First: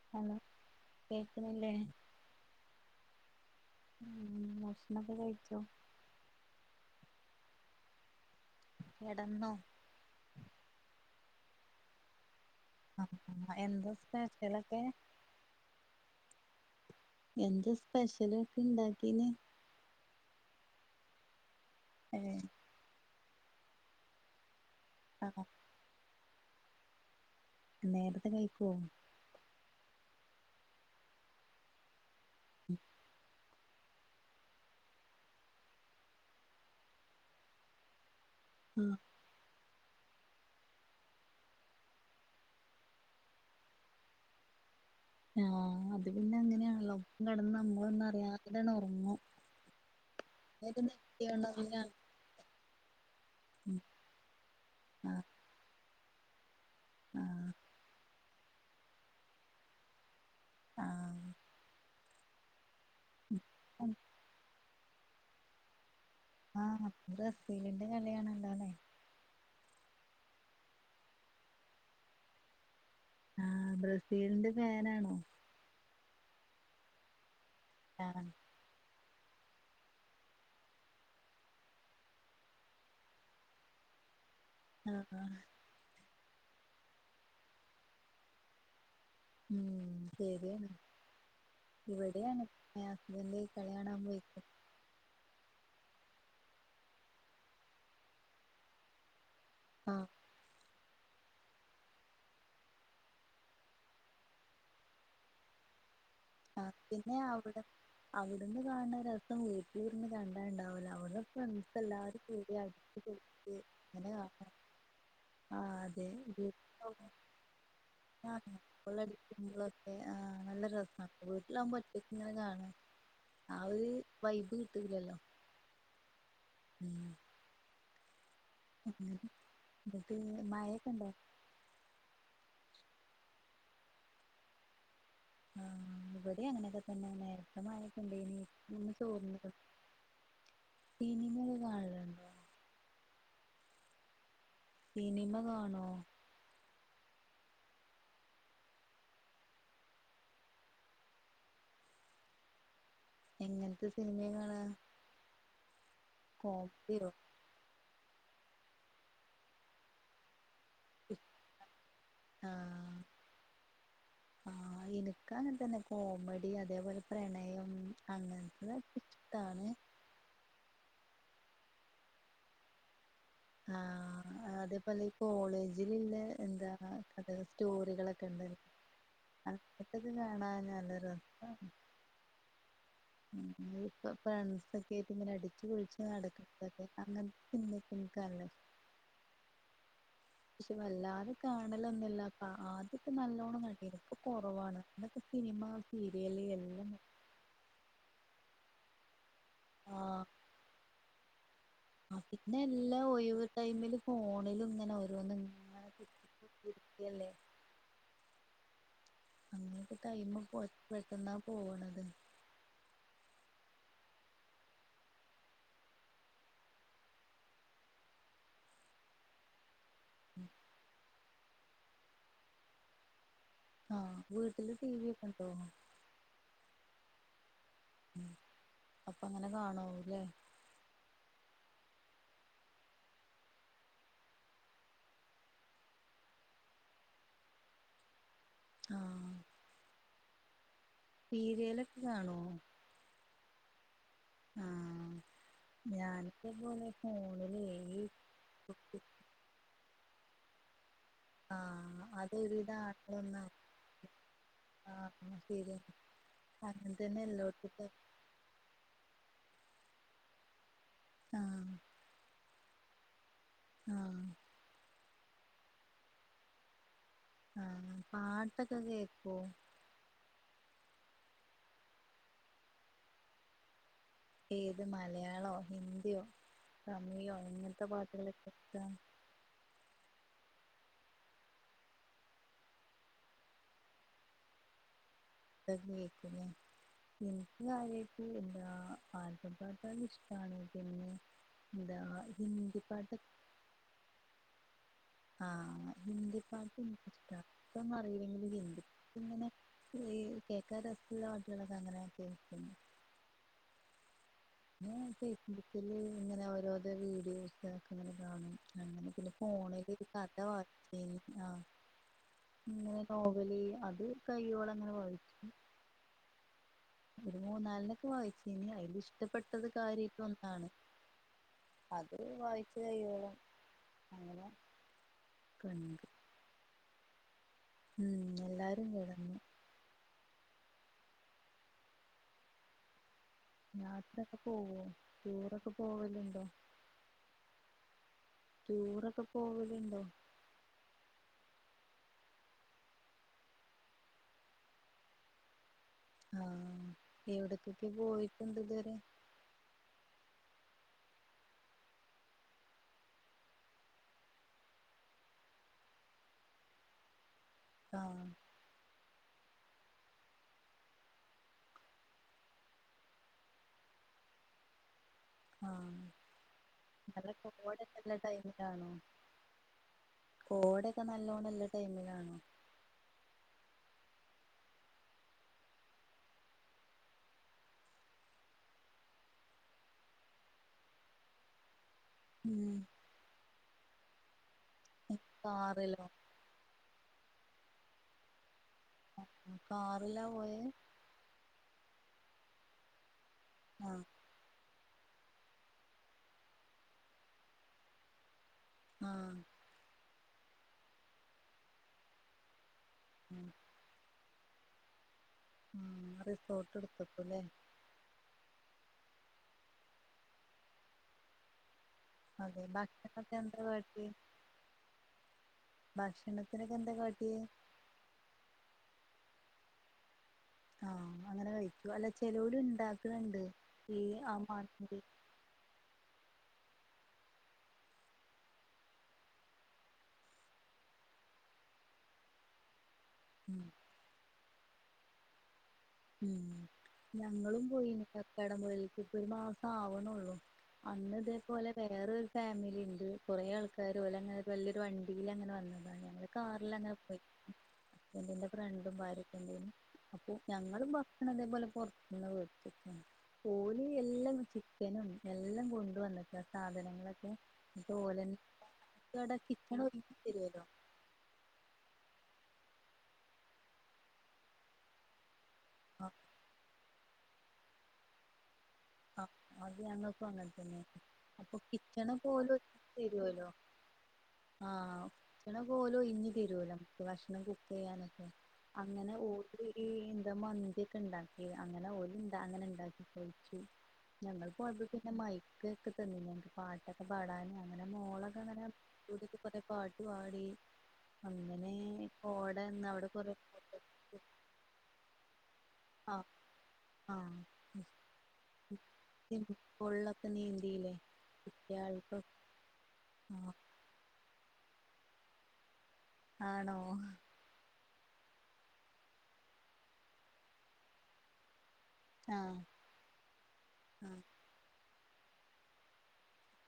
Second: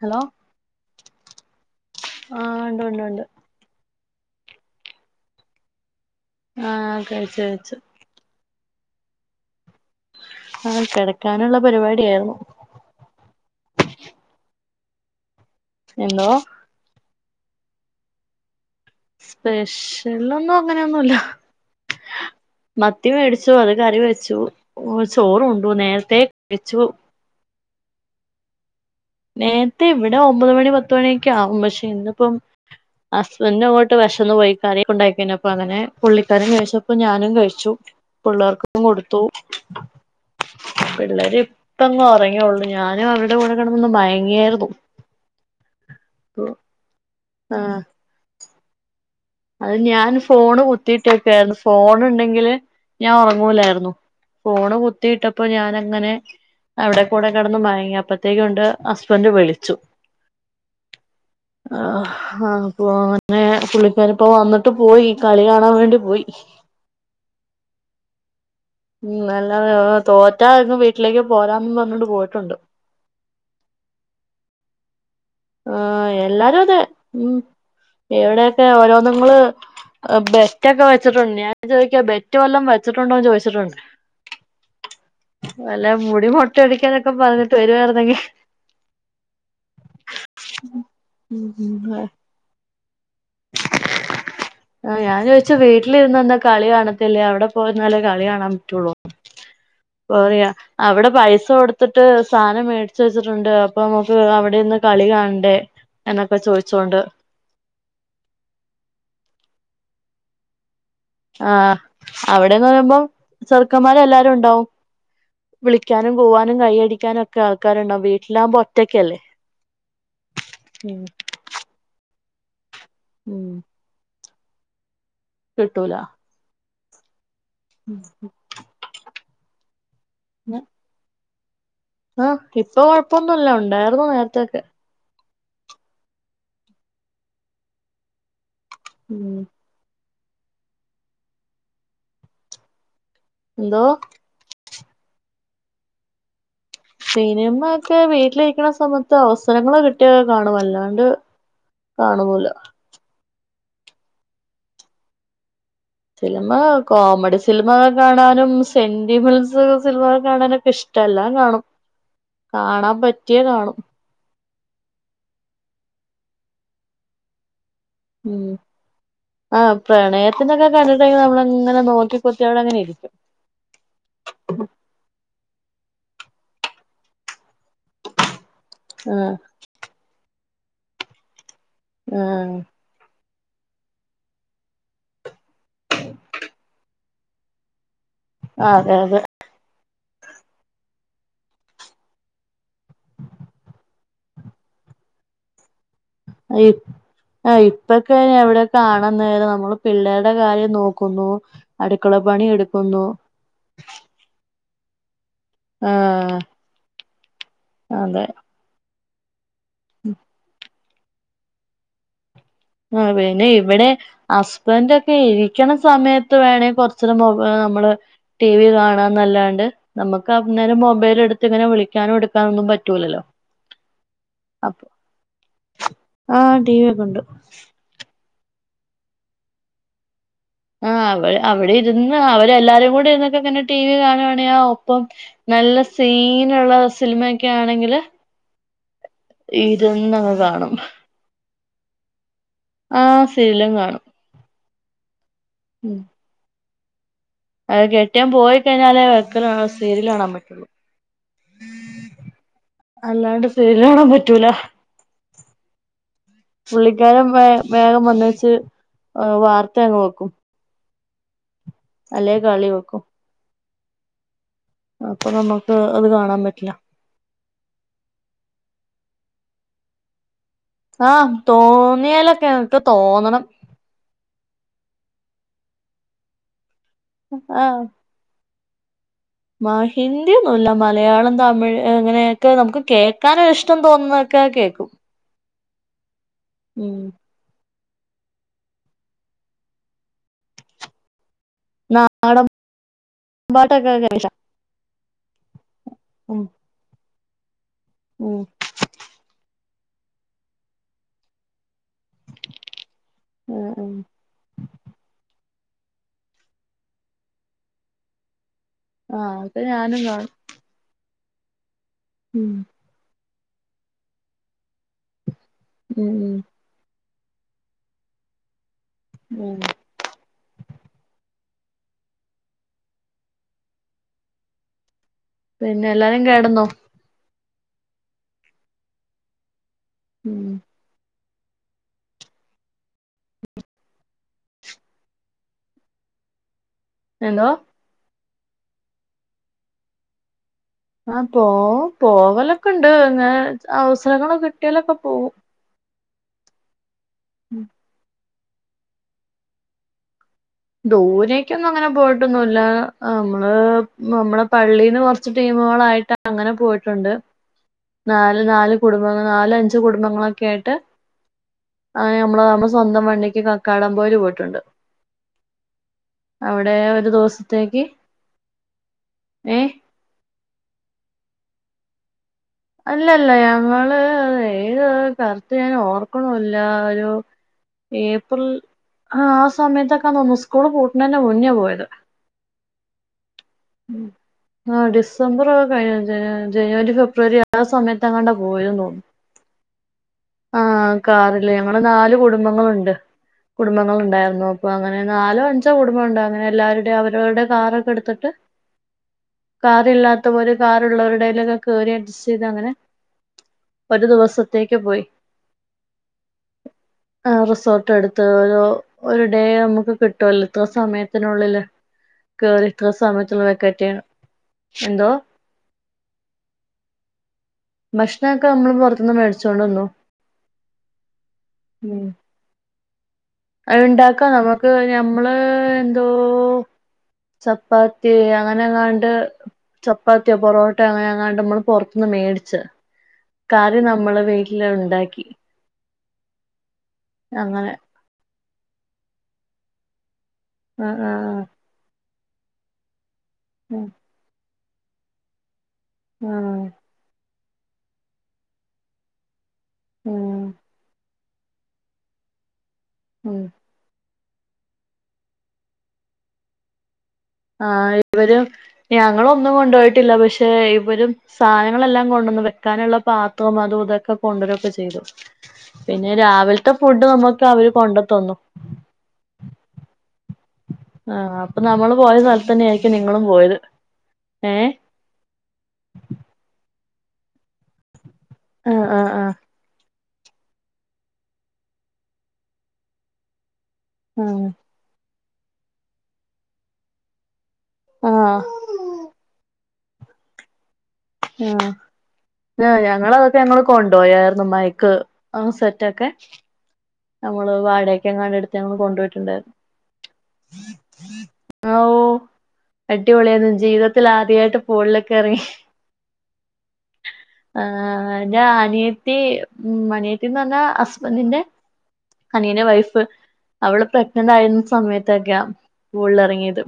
Hello കേക്കുന്നില്ലേ ആ ഉണ്ട്ണ്ട്ണ്ട്. ഉം ഭക്ഷണോക്കെ കഴിച്ചോ? ആ കഴിച്ചു കഴിച്ചു. കെടന്നോ? ആ കെടക്കാനുള്ള പരിപാടിയാരുന്നു. ആ എന്താ സ്പെഷലൊക്കെ? എന്തോ? എന്താ സ്പെഷ്യലൊക്കെ ഇണ്ടാക്കീനെ? എള്ളൊന്നും അങ്ങനെയൊന്നുവില്ല ഏ ത്തി മേടിച്ചു അത് കറി വെച്ചു ആഹ് ചോറുണ്ടു, നേരത്തേ കഴിച്ചു. നേരത്തെ കഴിക്കോ? നേരത്തെ, ഇവിടെ ഒമ്പത് മണി പത്തുമണിയൊക്കെ ആകും പക്ഷെ ഇന്നിപ്പം ഉം പിന്നങ്ങോട്ട് വിശന്ന് പോയി കറീക്കൊണ്ടാക്കിക്കഴിഞ്ഞപ്പോ അങ്ങനെ പുള്ളിക്കാരൻ കഴിച്ചപ്പോ ഞാനും കഴിച്ചു. പിള്ളേർക്കിപ്പം ആഹ് കൊടുത്തു. പിള്ളേരിപ്പം അങ്ങൊറങ്ങിയേള്ളൂ ഞാനും അവരടെ കൂടെക്കെടന്നു ന്ന് മയങ്ങിയാരുന്നു. ആ അത് പിന്നെ അങ്ങനെയാണല്ലോ ഒപ്പം കിടന്ന ആഹ് നമ്മളൊന്ന് അറിയാതന്നെയങ്ങോറങ്ങും. അത് ഞാൻ ഫോണ് കുത്തിട്ടേക്കായിരുന്നു, അങ്ങനെയാണ് ഫോണുണ്ടെങ്കില് ഞാൻ ഉം ഉറങ്ങൂലായിരുന്നു, ഫോണ് ആഹ് കുത്തിയിട്ടപ്പോ ഞാനങ്ങനെ അവിടെ കൂടെ ആഹ് കിടന്ന് മയങ്ങിയപ്പത്തേക്കു ഒണ്ട് ഹസ്ബന്റ് വിളിച്ചു. ആഹ് ആ ആ ഉം വന്നട്ട് പോയീ കളി കാണാൻ വേണ്ടി പോയി ആഹ് ഇന്ന് ബ്രസീലിൻ്റെ കളിയാണ് ഉം നല്ലതാ തോറ്റാ ഇങ്ങ് വീട്ടിലേക്ക് പോരാംന്നും പറഞ്ഞോണ്ട് പോയിട്ടൊണ്ട് ആഹ് ബ്രസീലിന്റെ ഫാനാണോ ആഹ് എല്ലാരു അതേ ഉം ആഹ് ഇവിടെയൊക്കെ ഓരോന്നുങ്ങള് അ് ബെറ്റൊക്കെ വച്ചിട്ടുണ്ട് ഞാൻ ചോദിക്കുവാ ബെറ്റ് വല്ലോം വെച്ചിട്ടുണ്ടോന്ന് ചോദിച്ചിട്ടുണ്ട് ആഹാ ടി മൊട്ടയടിക്കാനൊക്കെ പറഞ്ഞിട്ട് വരുവാർന്നെങ്കി ഉം ശരിയാണ് ഉം ഉം ഇവടേം അങ്ങ നെയാ എന്തെ കളി കാണാൻ പോയിരിക്കും ച്ചു വീട്ടിലിരുന്നെന്താ കളി കാണത്തില്ലേ അവടെ പോയിരുന്നാലേ കളി കാണാൻ പറ്റുവൊള്ളോന്ന് പോറിയ അവിടെ പൈസ കൊടുത്തിട്ട് സാനം മേടിച്ച് വെച്ചിട്ടുണ്ട് അപ്പ നമുക്ക് അവിടെ ഇര്ന്ന് കളി കാണണ്ടേ എന്നൊക്കെ ആഹ് ചോദിച്ചോണ്ട് പിന്നെ അവിടെ അവിടുന്ന് കാണണ രസം വീട്ടീന്ന് കണ്ടാ ഇണ്ടാവൂല അവടെ ആ ഫ്രണ്ട്സെല്ലാരും കൂടി അവിടെന്ന് അടിച്ച് പറയുമ്പം പൊളിച്ച് അങ്ങനെ കാണ്ആ വിളിക്ക്യാനും കൂവാനും കൈയടിക്കാനും ഒക്കെ ആൾക്കാരുണ്ടാവും വീട്ടിലാവുമ്പ ഒറ്റയ്ക്കല്ലേ ബോളടിക്കുമ്പോളൊക്കെ ആഹ് നല്ല രസാ വീട്ടിലാവുമ്പോ ഒറ്റക്കിങ്ങനെ കാണ് ആ ഒരു വൈബ് കിട്ടൂലല്ലോ കിട്ടൂലാ ഉം ഉം എന്ന് എന്നട്ട് മയെക്ക ഇണ്ടോ ആഹ് ഇപ്പൊ കൊഴപ്പൊന്നുല്ല ഉണ്ടായിരുന്നു നേരത്തെയൊക്കെ ആഹ് ഇവടേ അങ്ങനൊക്കെ തന്നെ നേരത്തെ മഴയൊക്കെ ഇണ്ടേനീ ഇന്ന് ഉം തോർന്ന്ക്ക്ണ് സിനിമേക്ക കാണല്ണ്ടോ എന്തോ സിനിമ കാണോ സിനിമ ഒക്കെ വീട്ടിലിരിക്ക്ണ സമയത്ത് അവസരങ്ങള് കിട്ടിയ കാണും അല്ലാണ്ട് കാണൊന്നുല്ല എങ്ങനത്തെ സിനിമയാ കാണ് ആ സിലിമ കോമഡി സിൽമ കാണാനും സെന്റിമെൻസ് സിൽമ കാണാനൊക്ക് ഇഷ്ടെല്ലാം കാണും കാണാൻ ആഹ് പറ്റിയ കാണും ആഹ് എനിക്കങ്ങനെ തന്നെ കോമഡി അതേപോലെ പ്രണയം ഉം അങ്ങനത്തതൊക്കെ ഇഷ്ടാണ് ആഹ് പ്രണയത്തിന്റ കര് കണ്ടിട്ട്ണ്ടെങ്കി നമ്മളങ്ങനെ നോക്കിക്കുത്തി അവിടങ്ങനെ ഇരിക്കും ആഹ് അതേപോലെ ഈ കോളേജിലിള്ള എന്താ കഥകൾ സ്റ്റോറികളക്കിണ്ട് ആ അത് അതൊക്കെ കാണാൻ നല്ല രസാണ് ആഹ് ഇന്ന് ഇപ്പ ഫ്രെണ്ട്സൊക്കേയിട്ടിങ്ങനെ അടിച്ചു പൊളിച്ച് നടക്ക്ണതൊക്കെ അങ്ങൻത്തെ സിനിമയൊക്കെ എനിക് അതെയതെ പക്ഷെ വല്ലാതെ കാണലൊന്നുല്ലപ്പാ ആദ്യൊക്കെ നല്ലോണം കണ്ടിരുന്നു ഇപ്പൊ കൊറവാണ് ഇന്നൊക്ക് സിനിമാ അയിപ് ആഹ് ഇപ്പെക്ക് ഇപ്പയിനെവിടെ കാണാൻ നേരം നമ്മള് പിള്ളേരുടെ കാര്യം നോക്കുന്നു അടുക്കള ആഹ് പണി പിന്നെ എല്ലാ എടുക്കുന്നു ഒയിവ് ടൈമിലും ഫോണിലുങ്ങനെ ഓരോന്ന്ങ്ങ് ആഹ് അതെ അങ്ങനൊക്കെ ടൈമ് പൊയ് പെട്ടെന്നാ പോണത് ആ പിന്നെ ഇവടെ ഹസ്ബൻഡൊക്കെ ഇരിക്കണ സമയത്ത് വേണേ കൊറച്ചേരം മൊബൈ നമ്മള് ടി വി കാണാന്നല്ലാണ്ട് നമുക്ക് അന്നേരം മൊബൈടുത്ത് ഇങ്ങനെ വിളിക്കാനോ എടുക്കാനോ ഒന്നും പറ്റൂലല്ലോ ആ വീട്ടില് അപ്പൊ ടി വി ഒക്കെ ണ്ടോ ആ ടി വി ഒക്കെ ഉണ്ട് അപ്പൊ അങ്ങനെ കാണാവുല്ലേ ആ അവ അവിടെ ഇരുന്ന് അവരെ എല്ലാരും കൂടെ ഇരുന്നൊക്കെ ഇങ്ങനെ ടി വി കാണുകവാണെ ഒപ്പം നല്ല സീനുള്ള സിലിമയൊക്കെ ആണെങ്കില് ആഹ് ഇരുന്നങ്ങ് കാണും സീര്യാലൊക്കെ കാണോ ആ സീരിലും കാണും ആ ഉം ഞാനിതേ പോലെ ഫോണില് അത് ഈ കെട്ടിയോൻ പോയി കഴിഞ്ഞാലേ വക്കല് സീരിയല് കാണാൻ പറ്റുള്ളൂ ആ അതൊരുവിധ അല്ലാണ്ട് ആണുങ്ങളൊന്നും സീരിയല് കാണാൻ പറ്റൂല ഒന്ന ആ ശരി പുള്ളിക്കാരൻ വേ വേഗം വന്ന വച്ച് വാർത്ത അങ്ങ് വെക്കും ആ അല്ലേ കളി വെക്കും ആ അപ്പൊ നമുക്ക് അത് കാണാൻ പറ്റില്ല ആ പാട്ടൊക്കെ കേക്കോ ആ തോന്നിയാലൊക്കെ എനിക്ക് തോന്നണം ഏത് മലയാളോ ഹിന്ത്യോ തമിയോ എങ്ങനത്തെ പാട്ടുകള കേക്കാ മാ ഹിന്ദിയൊന്നൊല്ല മലയാളം തമിഴ് അങ്ങനെയൊക്കെ നമുക്ക് കേക്കാനൊരിഷ്ടം തോന്നുന്നതൊക്കെ കേ കേക്കും തൊക്കെ കേക്കും ലേ ഉം ഇഞ്ഞി ആരേക്കും ഇല്ലാ ആൽബപ്പാട്ട് ഇഷ്ടാണ്‌ പിന്നെ ന്താ നാടൻ ഹിന്ദി പാട്ടൊ പാട്ടൊക്കെ ആ ഉം ഹന്ദിപ്പാട്ട് ഉം തൊന്നറിയില്ലെങ്കിലും ഹിന്ദി ഇങ്ങനെ ഇത് കേക്കാൻ രസൊള്ള പാട്ടൊളൊക്കെ അങ്ങനെ കേക്കുന്നു ഉം ഉം ഉം ഫേസ്ബുക്കില് ഇങ്ങനെ ഓരോരോ വീഡിയോസ് ഒക്കെ ഇങ്ങനെ കാണും അങ്ങനെ പിന്നെ ആഹ് അത് ഞാനും ഫോണിലൊരു കാണും കഥ വായിച്ചീന്നു ആ ഉം നോവല് അത് കയ്യോളം ഉം ഉം ഒരു മൂന്നാലെനൊക്കെ വായിച്ചീനി ഉം അയിലിഷ്ടപ്പെട്ടത് കാര്യായിട്ട് ഒന്നാണ് അത് വായിച്ച്കയ്യോളും അങ്ങനെ പിന്നെ കണ്ട് എല്ലാരും കെടന്നോ ഉം എല്ലാരും കെടന്നു ഉം നേർത്തൊക്കെ പോവോ ടൂറൊക്കെ പോവല്ണ്ടോ എന്തോ ടൂറൊക്കെ പോവലുണ്ടോ ആ പോ പോവലൊക്കെണ്ട് ന്നേ അവസരങ്ങള് കിട്ടിയാലൊക്കെ പോവും ആ എവിടക്കൊക്കെ പോയിട്ടിണ്ടിതുവരെ ദൂരേക്കൊന്നും അങ്ങനെ പോയിട്ടൊന്നൂല്ല നമ്മള് നമ്മളെ പള്ളീന്ന് കൊറച്ച് ടീം മോളായിട്ട് അങ്ങനെ പോയിട്ടുണ്ട് ആഹ് നാല് നാല് കുടുംബങ്ങള് നാല അഞ്ച് കുടുംബങ്ങളൊക്കെ ആയിട്ട് അയെ നമ്മള നമ്മൾ സ്വന്തം വണ്ണിക്ക് കക്കാടം പോയേല് പോയിട്ടൊണ്ട് ആ നല്ല ദിവസത്തേക്ക് കോടല്ലെള്ള ടൈമിലാണോ ഏ കോടെക്കെ നല്ലോണല്ല ടൈമിലാണോ അല്ലല്ല ഞങ്ങള്ള് ഏത് കറുത്ത് ഞാൻ ഓർക്കണല്ല ഒരു ഏപ്രിൽ ആ ആ സമയത്തൊക്കെ ഒന്ന് സ്കൂള് പൂട്ട തന്നെ മുന്നേ പോയത് ഉം ആ ഡിസംബറൊക്കെ കഴിഞ്ഞ് കാറിലോ ജനു ജനുവരി ഫെബ ഇവര് ആ സമയത്ത്ങ്ങാണ്ട പോയിരുന്ന് തോന്ന്ണു കാറിലാ പോയെ കാറില് ഞങ്ങള് നാല് കുടുംബങ്ങളുണ്ട് ആഹ് കുടുംബങ്ങളുണ്ടായിരുന്നു അപ്പൊ അങ്ങനെ നാലോ അഞ്ചോ കുടുംബണ്ട് അങ്ങനെ എല്ലാവരുടെയും അവരവരുടെ കാറൊക്കെ എടുത്തിട്ട് ആഹ് കാറില്ലാത്ത പോലെ കാറുള്ളവരുടെലൊക്കെ കറി അഡ്ജസ്റ്റ് ചെയ്ത് അങ്ങനെ [inaudible] ഒരു ദിവസത്തേക്ക് പോയി ആഹ് റിസോർട്ട് ആ എടുത്തക്കുല്ലേ റിസോട്ട് എടുത്ത് [unintelligible] ഒരു ഡേ നമുക്ക് കിട്ടുവല്ല ഇത്ര സമയത്തിനുള്ളില് അതെ ബാക്കി ആ ക്കട്ടിയണം എന്തോ ഭക്ഷണത്തിനൊക്കെ എന്താ കാട്ടിയെ പൊറത്ത്ന്ന് വെടിച്ചോണ്ടിന്നു ആഹ അങ്ങനെ കഴിക്ക അല്ല ചെലോര് ഇണ്ടാക്കി അത് ഇണ്ടാക്കാ നമുക്ക് ഞമ്മള് എന്തോ ചപ്പാത്തി അങ്ങനെങ്ങാണ്ട് ചപ്പാത്തിയോ പൊറോട്ടോയോ അങ്ങനെ അങ്ങാണ്ട് നമ്മള് പൊറത്തൂന്ന് മേടിച്ച് ഉം കാര്യം നമ്മള് വീട്ടില് ഇണ്ടാക്കി ഉം ഞങ്ങളും പോയിനി കക്കാടം പോയേല്ക്ക് ഇപ്പൊ ഒരു മാസം ആവുണുള്ളു ആഹ് ആഹ് അന്ന്തേപോലെ വേറെരു ഫാമിലി ഇണ്ട് കൊറെേ ആഹ് ആൾക്കാര് ഓലങ്ങനെ വല്ല്യയൊരു വണ്ടില് അങ്ങനെ വന്നതാണ് ഞങ്ങൾ ആഹ് കാറിൽ അങ്ങനെ പോയി ഫ്രണ്ടിന്റെ ഫ്രണ്ടും ഭാര്യക്കേം ണ്ടായിരുന്നു ഉം അത് ഭക്ഷണതേ പോലെ പൊറത്ത്ന്നാ വേടിച്ച് ഉം ഓല് എല്ലാം ചിക്കനും എല്ലാം കൊണ്ടുവന്ന്ക്കാ സാധനങ്ങളൊക്കെ ആ എന്നിട്ട് ഓലന്നെ ഇവരും ഞങ്ങള് ഞങ്ങക്കവിടെ ഒന്നും കിച്ചൺ ഒരുക്കി കൊണ്ടുപോയിട്ടില്ല പക്ഷെ തരുവല്ലോ ഇവരും സാധനങ്ങളെല്ലാം കൊണ്ട വെക്കാനുള്ള പാത്റും അതും ഇതൊക്കെ കൊണ്ടുവരെക്കെ ചെയ്തു ആ പിന്നെ രാവില്ത്തെ ഫുഡ് നമുക്ക് അവര് കൊണ്ടത്തന്നു ആ അത് നങ്ങക്കും അങ്ങനെതന്നെ ആഹ അപ്പൊ നമ്മള് പോയ സ്ഥലത്തന്നെ ഒരുക്കി ആയിരിക്കും നിങ്ങളും തരുവല്ലോ പോയത് ഏഹ് ആഹ് ചണ പോലും ഇഞ് തരുൂല ഭക്ഷണം കുക്കിയ്യാനൊക്കെ ആഹ് ആഹ് അങ്ങനെ ഓരി മന്തിയൊക്കെ ഇണ്ടാക്കി അങ്ങനെ ഓലും അങ്ങനെ ഇണ്ടാക്കി ചോയിച്ചു ആഹ് ഞങ്ങള് പോയപ്പോ പിന്നെ മൈക്ക് ഒക്കെ തന്നിഞ്ഞു പാട്ടൊക്കെ പാടാന ആഹ പാട്ടു പാടി അങ്ങനെ കോട ആ നിന്ന് അവിടെ ഞങ്ങള് കൊറേ അതൊക്കെ ഞങ്ങള് കൊണ്ടോയാർന്നു മൈക്ക് ആ സെറ്റ് ആഹ് [unintelligible] ആഹ് നമ്മള് വാടക്കെങ്ങാടെടുത്ത് ഞങ്ങള് കൊണ്ടോയിട്ടുണ്ടായിരുന്നു സ്വിമ്മിംഗ് പൂളിലൊക്കെ നീന്തീല്ലേ ഓ കുട്ട്യാൾക്ക് അടിപൊളിയാര്ന്ന് ആഹ് ജീവിതത്തിൽ ആദ്യായിട്ട് പൂളിലെക്കെറങ്ങി ആണോ ആ ന്റെ അനിയത്തി ഉം അനിയത്തിന്ന് പറഞ്ഞാ ഹസ്ബന്റിന്റെ ആഹ് അനിയന്റെ വൈഫ് അവള് ആഹ് പ്രഗ്നന്റ് ആയിരുന്ന സമയത്ത് [unintelligible] പൂളിലറങ്ങിയത്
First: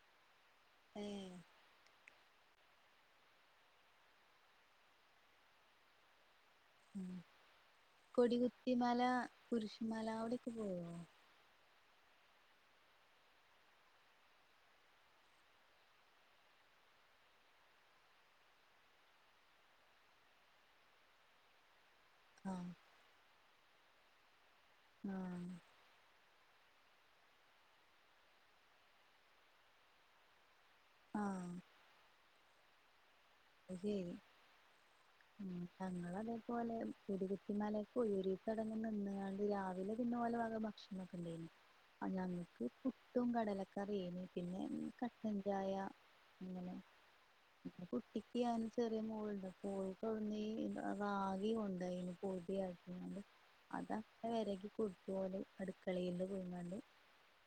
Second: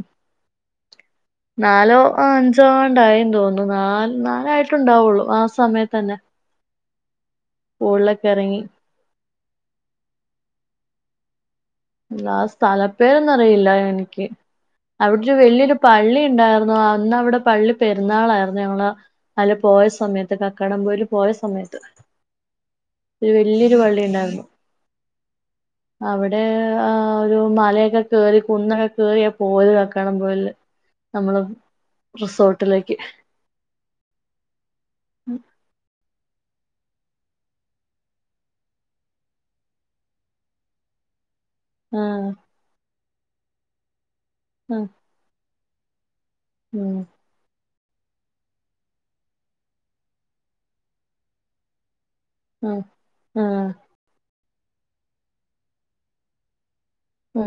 ഏഹ് നാലോ ആ അഞ്ചോണ്ടായി തോന്നുണു നാല് നാലായിട്ട്ണ്ടാവുള്ളു ആ സമയത്ത തന്നെ കൊടികുത്തിമാല കുരിശുമല അവിടെക്കെ പോവോ ഇല്ലാ സ്ഥലപ്പേരന്നറിയില്ല എനിക്ക് അവിടൊരു വല്ലിയൊരു പള്ളി ഇണ്ടാർന്നു അന്നവിടെ പള്ളി പെരുന്നാളാരുന്നു ഞങ്ങള് അല്ല പോയ സമയത്ത് കക്കടം പോയെല് പോയ സമയത്ത് ആഹ് ഒരു വലിയൊരു പള്ളി ഉണ്ടായിരുന്നു ആഹ് അവിടെ ആ ഒരു മലയൊക്കെ കേറി കുന്നൊക്കെ കേറിയ പോയത് കക്കാണംപോയല് നമ്മള് ആഹ് റിസോർട്ടിലേക്ക് [unintelligible] ഇപ്പോലെ കുടികുത്തി മലേക്കോയി. ഒരീസം അവിടെ നിന്ന്കാണ്ട് രാവിലെ പിന്നെ ഓല ഭക്ഷണൊക്കെണ്ടേനി ആഹ്, ഞങ്ങക്ക് പുട്ടും കടലക്കറിയേനി, പിന്നെ കട്ടൻചായ ഹ്മ്മ് കുട്ടിക്ക്യാണ് ചെറിയ മോളുണ്ട്. അപ്പോ ഓൾക്കവിടുന്നീ ഈ റാഗി കൊണ്ടോയിനി പൊടി ആഹ് ആക്കിയാണ്ട്, ആഹ് അതപ്പ വെരകി കൊടുത്തോളും അടുകളേല് നിന്നാണ്ട്. ആഹ്.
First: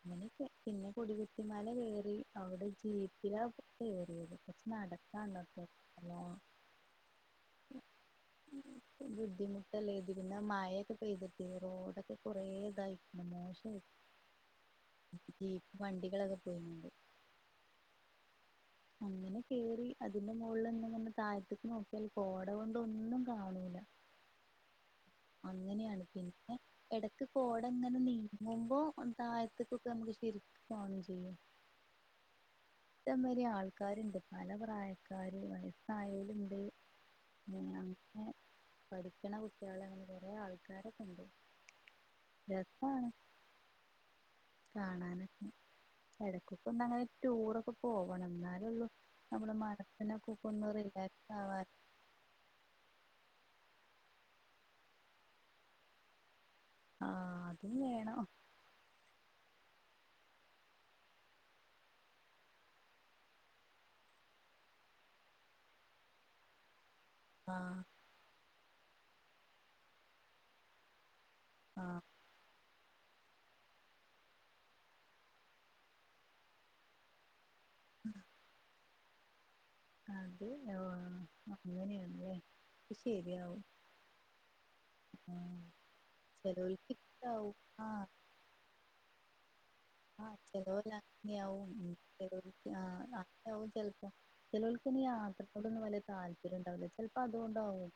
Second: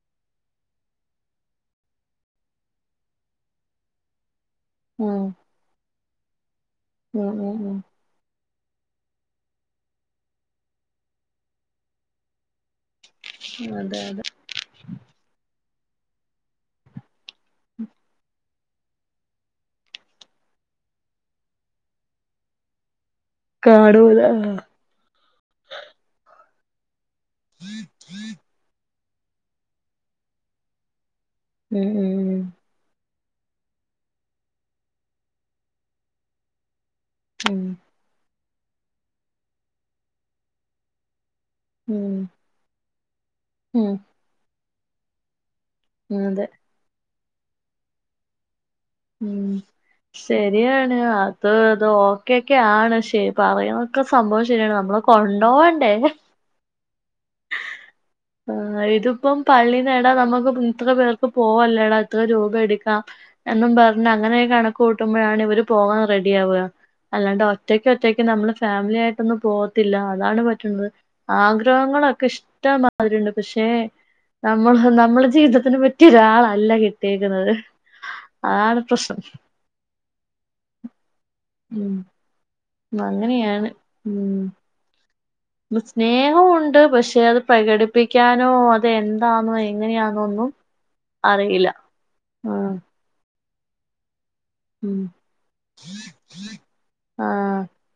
അങ്ങനെയൊക്കെ, പിന്നെ കൊടികുത്തിമല കേറി അവിടുന്ന് ജീപ്പിലാ കേറിയത്. പ നടക്കാണ്ടോപ്പൊ [unintelligible] ഹ്മ്മ്, ഹ്മ്മ്, ഹ്മ്മ് [inaudible] ബുദ്ധിമുട്ടല്ലേ ഇത്, പിന്നെ മഴക്കെ പെയ്തിട്ട് റോഡൊക്കെ കുറേ ഇതായി അതെ, അതെ ജീപ്പ്, വണ്ടികളൊക്കെ പോയികാണ്ട് [inaudible] അങ്ങനെ കേറി അതിന്റെ മോള്നിന്നിങ്ങനെ താഴത്ത്ക്ക് നോക്കിയാല് കോട കൊണ്ടൊന്നും കേടു [unintelligible] ആഹ്. അങ്ങനെയാണ്. പിന്നെ എടക്ക് കോടങ്ങനെ നീങ്ങുമ്പോ ഒന്ന് താഴത്ത്ക്കൊക്കെ നമുക്ക് ശെരിക്കും കാണും ചെയ്യും ഹ്മ്മ്, ഹ്മ്മ് ഹ്മ്മ് ഇഷ്ട്ടംമാരി ആൾക്കാര്ണ്ട്. പല പ്രായക്കാര് വയസ്സായോല്ണ്ട്. ഉം പിന്നെ [unintelligible] പഠിക്ക്ണ കുട്ടിയേള്, അങ്ങനെ കൊറെ ആൾക്കാരൊക്കെണ്ട്. ഹ്മ്മ് [inaudible] ഹ്മ്മ് കാണാനൊക്കെ എടക്കൊക്ക ങ്ങനെ ടൂറൊക്കെ പോവണം ഇ ന്നാലേള്ളൂ ഉം ശരിയാണ് റിലാക്സ് അത് ആവാൻ അത് ഓക്കെൊക്കെ ണ് പറയുന്നൊക്കെ സംഭവം ശരിയാണ് നമ്മളെ കൊണ്ടോവണ്ടേ ആ അതും വേണം ആഹ് ഇത് ഇപ്പം പള്ളിടാ വടെ മ്മക്ക് ഇത്ര പേർക്ക് പോവല്ലടാ ഇത്ര രൂപ എടുക്കാം എന്നും പറഞ്ഞ അങ്ങനെ കണക്ക് കൂട്ടുമ്പോഴാണ് ഇവര് പോകാൻ റെഡിആവാ അല്ലാണ്ട് ആ ഒറ്റക്ക് ഒറ്റക്ക് നമ്മള് ഫാമിലി ആയിട്ടൊന്നും പോകത്തില്ല അതാണ് പറ്റണത് ആ ആഗ്രഹങ്ങളൊ ഷ്ട്ട മാതിരിണ്ട് പക്ഷേ നമ്മള് നമ്മുടെ ജീവിതത്തിന് പറ്റിയരാളല്ല കിട്ടിയേക്ക്‌ന്നത് അആ ണ് പ്രശ്നം അ അത് ന ഉം വ അങ്ങനെയാണ് ഉം ആ സ്നേഹം ഉണ്ട് ചിലവർക്ക് പക്ഷെ അത് ഇഷ്ടാവും ആ പ്രകടിപ്പിക്കാനോ അത് എന്താന്നോ എ ആഹ് ചെലോല് അങ്ങനെ ആവും ആ അങ്ങനെ ആവും ചെലപ്പോ. ചിലോല്ക്ക് ഉം ഇനി യാത്രത്തോടൊന്നും വലിയ താല്പര്യം ഉണ്ടാവില്ല ചിലപ്പോ ആ അതുകൊണ്ടാവും.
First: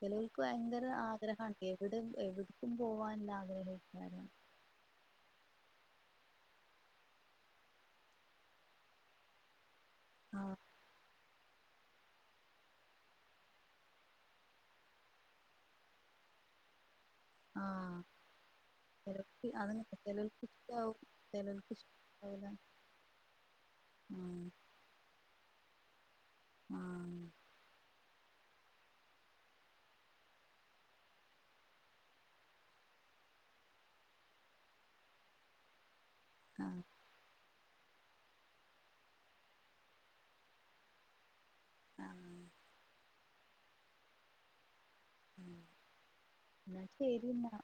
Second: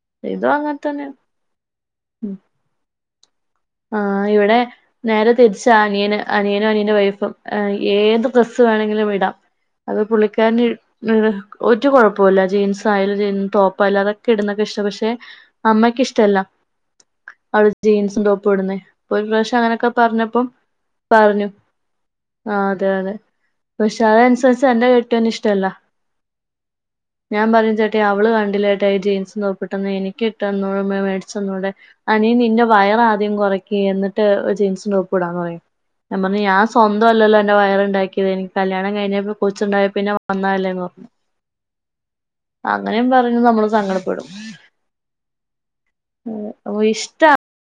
ചിലവർക്ക് ഇതും അങ്ങനെ ഭയങ്കര തന്നെ ആഗ്രഹാണ് എവിട എവിടുക്കും പോവാന്. ആഹ് ഇവിടെ നേരേ തിരിച്ച അനിയന അനിയനും അനിയന്റെ വൈഫും ഏത് ഡ്രസ്സ് വേണമെങ്കിലും ഇടാം അത് ആ പുള്ളിക്കാരന് ഏഹ്. ഒരു കുഴപ്പില്ല ജീൻസ് ആയാലും ടോപ്പ് ആയാലും അതൊക്കെ ഇടുന്നൊക്കെ ഇഷ്ടാ പക്ഷെ അമ്മയ്ക്ക് ഇഷ്ട അല്ല. അവൾ ആ ജീൻസ് ടോ പെടുന്നെ ഒരു ചിലർക്ക് പ്രാവശ്യം അങ്ങനെയൊക്കെ അതങ്ങനെ ചിലർക്ക് പറഞ്ഞപ്പം ഇഷ്ടാവും പറഞ്ഞു ചിലർക്ക് ഇഷ്ടാവൂല ആഹ് അതെ അതെ. പക്ഷെ ഉം അതനുസരിച്ച് എന്റെ കേട്യോന്ന് ഇഷ്ടമല്ല ഞാൻ പറയും ചേട്ട അവള് കണ്ടില്ലാട്ട ഈ ജീൻസും ടോപ്പിട്ടൊന്നും എനിക്കിട്ടന്നൂടമ്മേ മേടിച്ചന്നൂടെ അയിന് നിന്റെ വയറാദ്യം കുറക്ക് എന്നിട്ട് ജീൻസും ടോപ്പും ഇടാ പറയും ഞാൻപറഞ്ഞു ഞാൻ ആഹ് സ്വന്തൊഅല്ലല്ലോ എന്റെ വയറ്ണ്ടാക്കി എനിക്ക് കല്യാണം കഴിഞ്ഞപിന്നെ കൊച്ചുണ്ടായ പിന്നെ വന്നാല്ലേന്ന്പറഞ്ഞു അങ്ങനെയും പറഞ്ഞ് നമ്മള് സങ്കടപ്പെടും എന്നാ ഓ ശരി ഇഷ്ടാ എന്നാ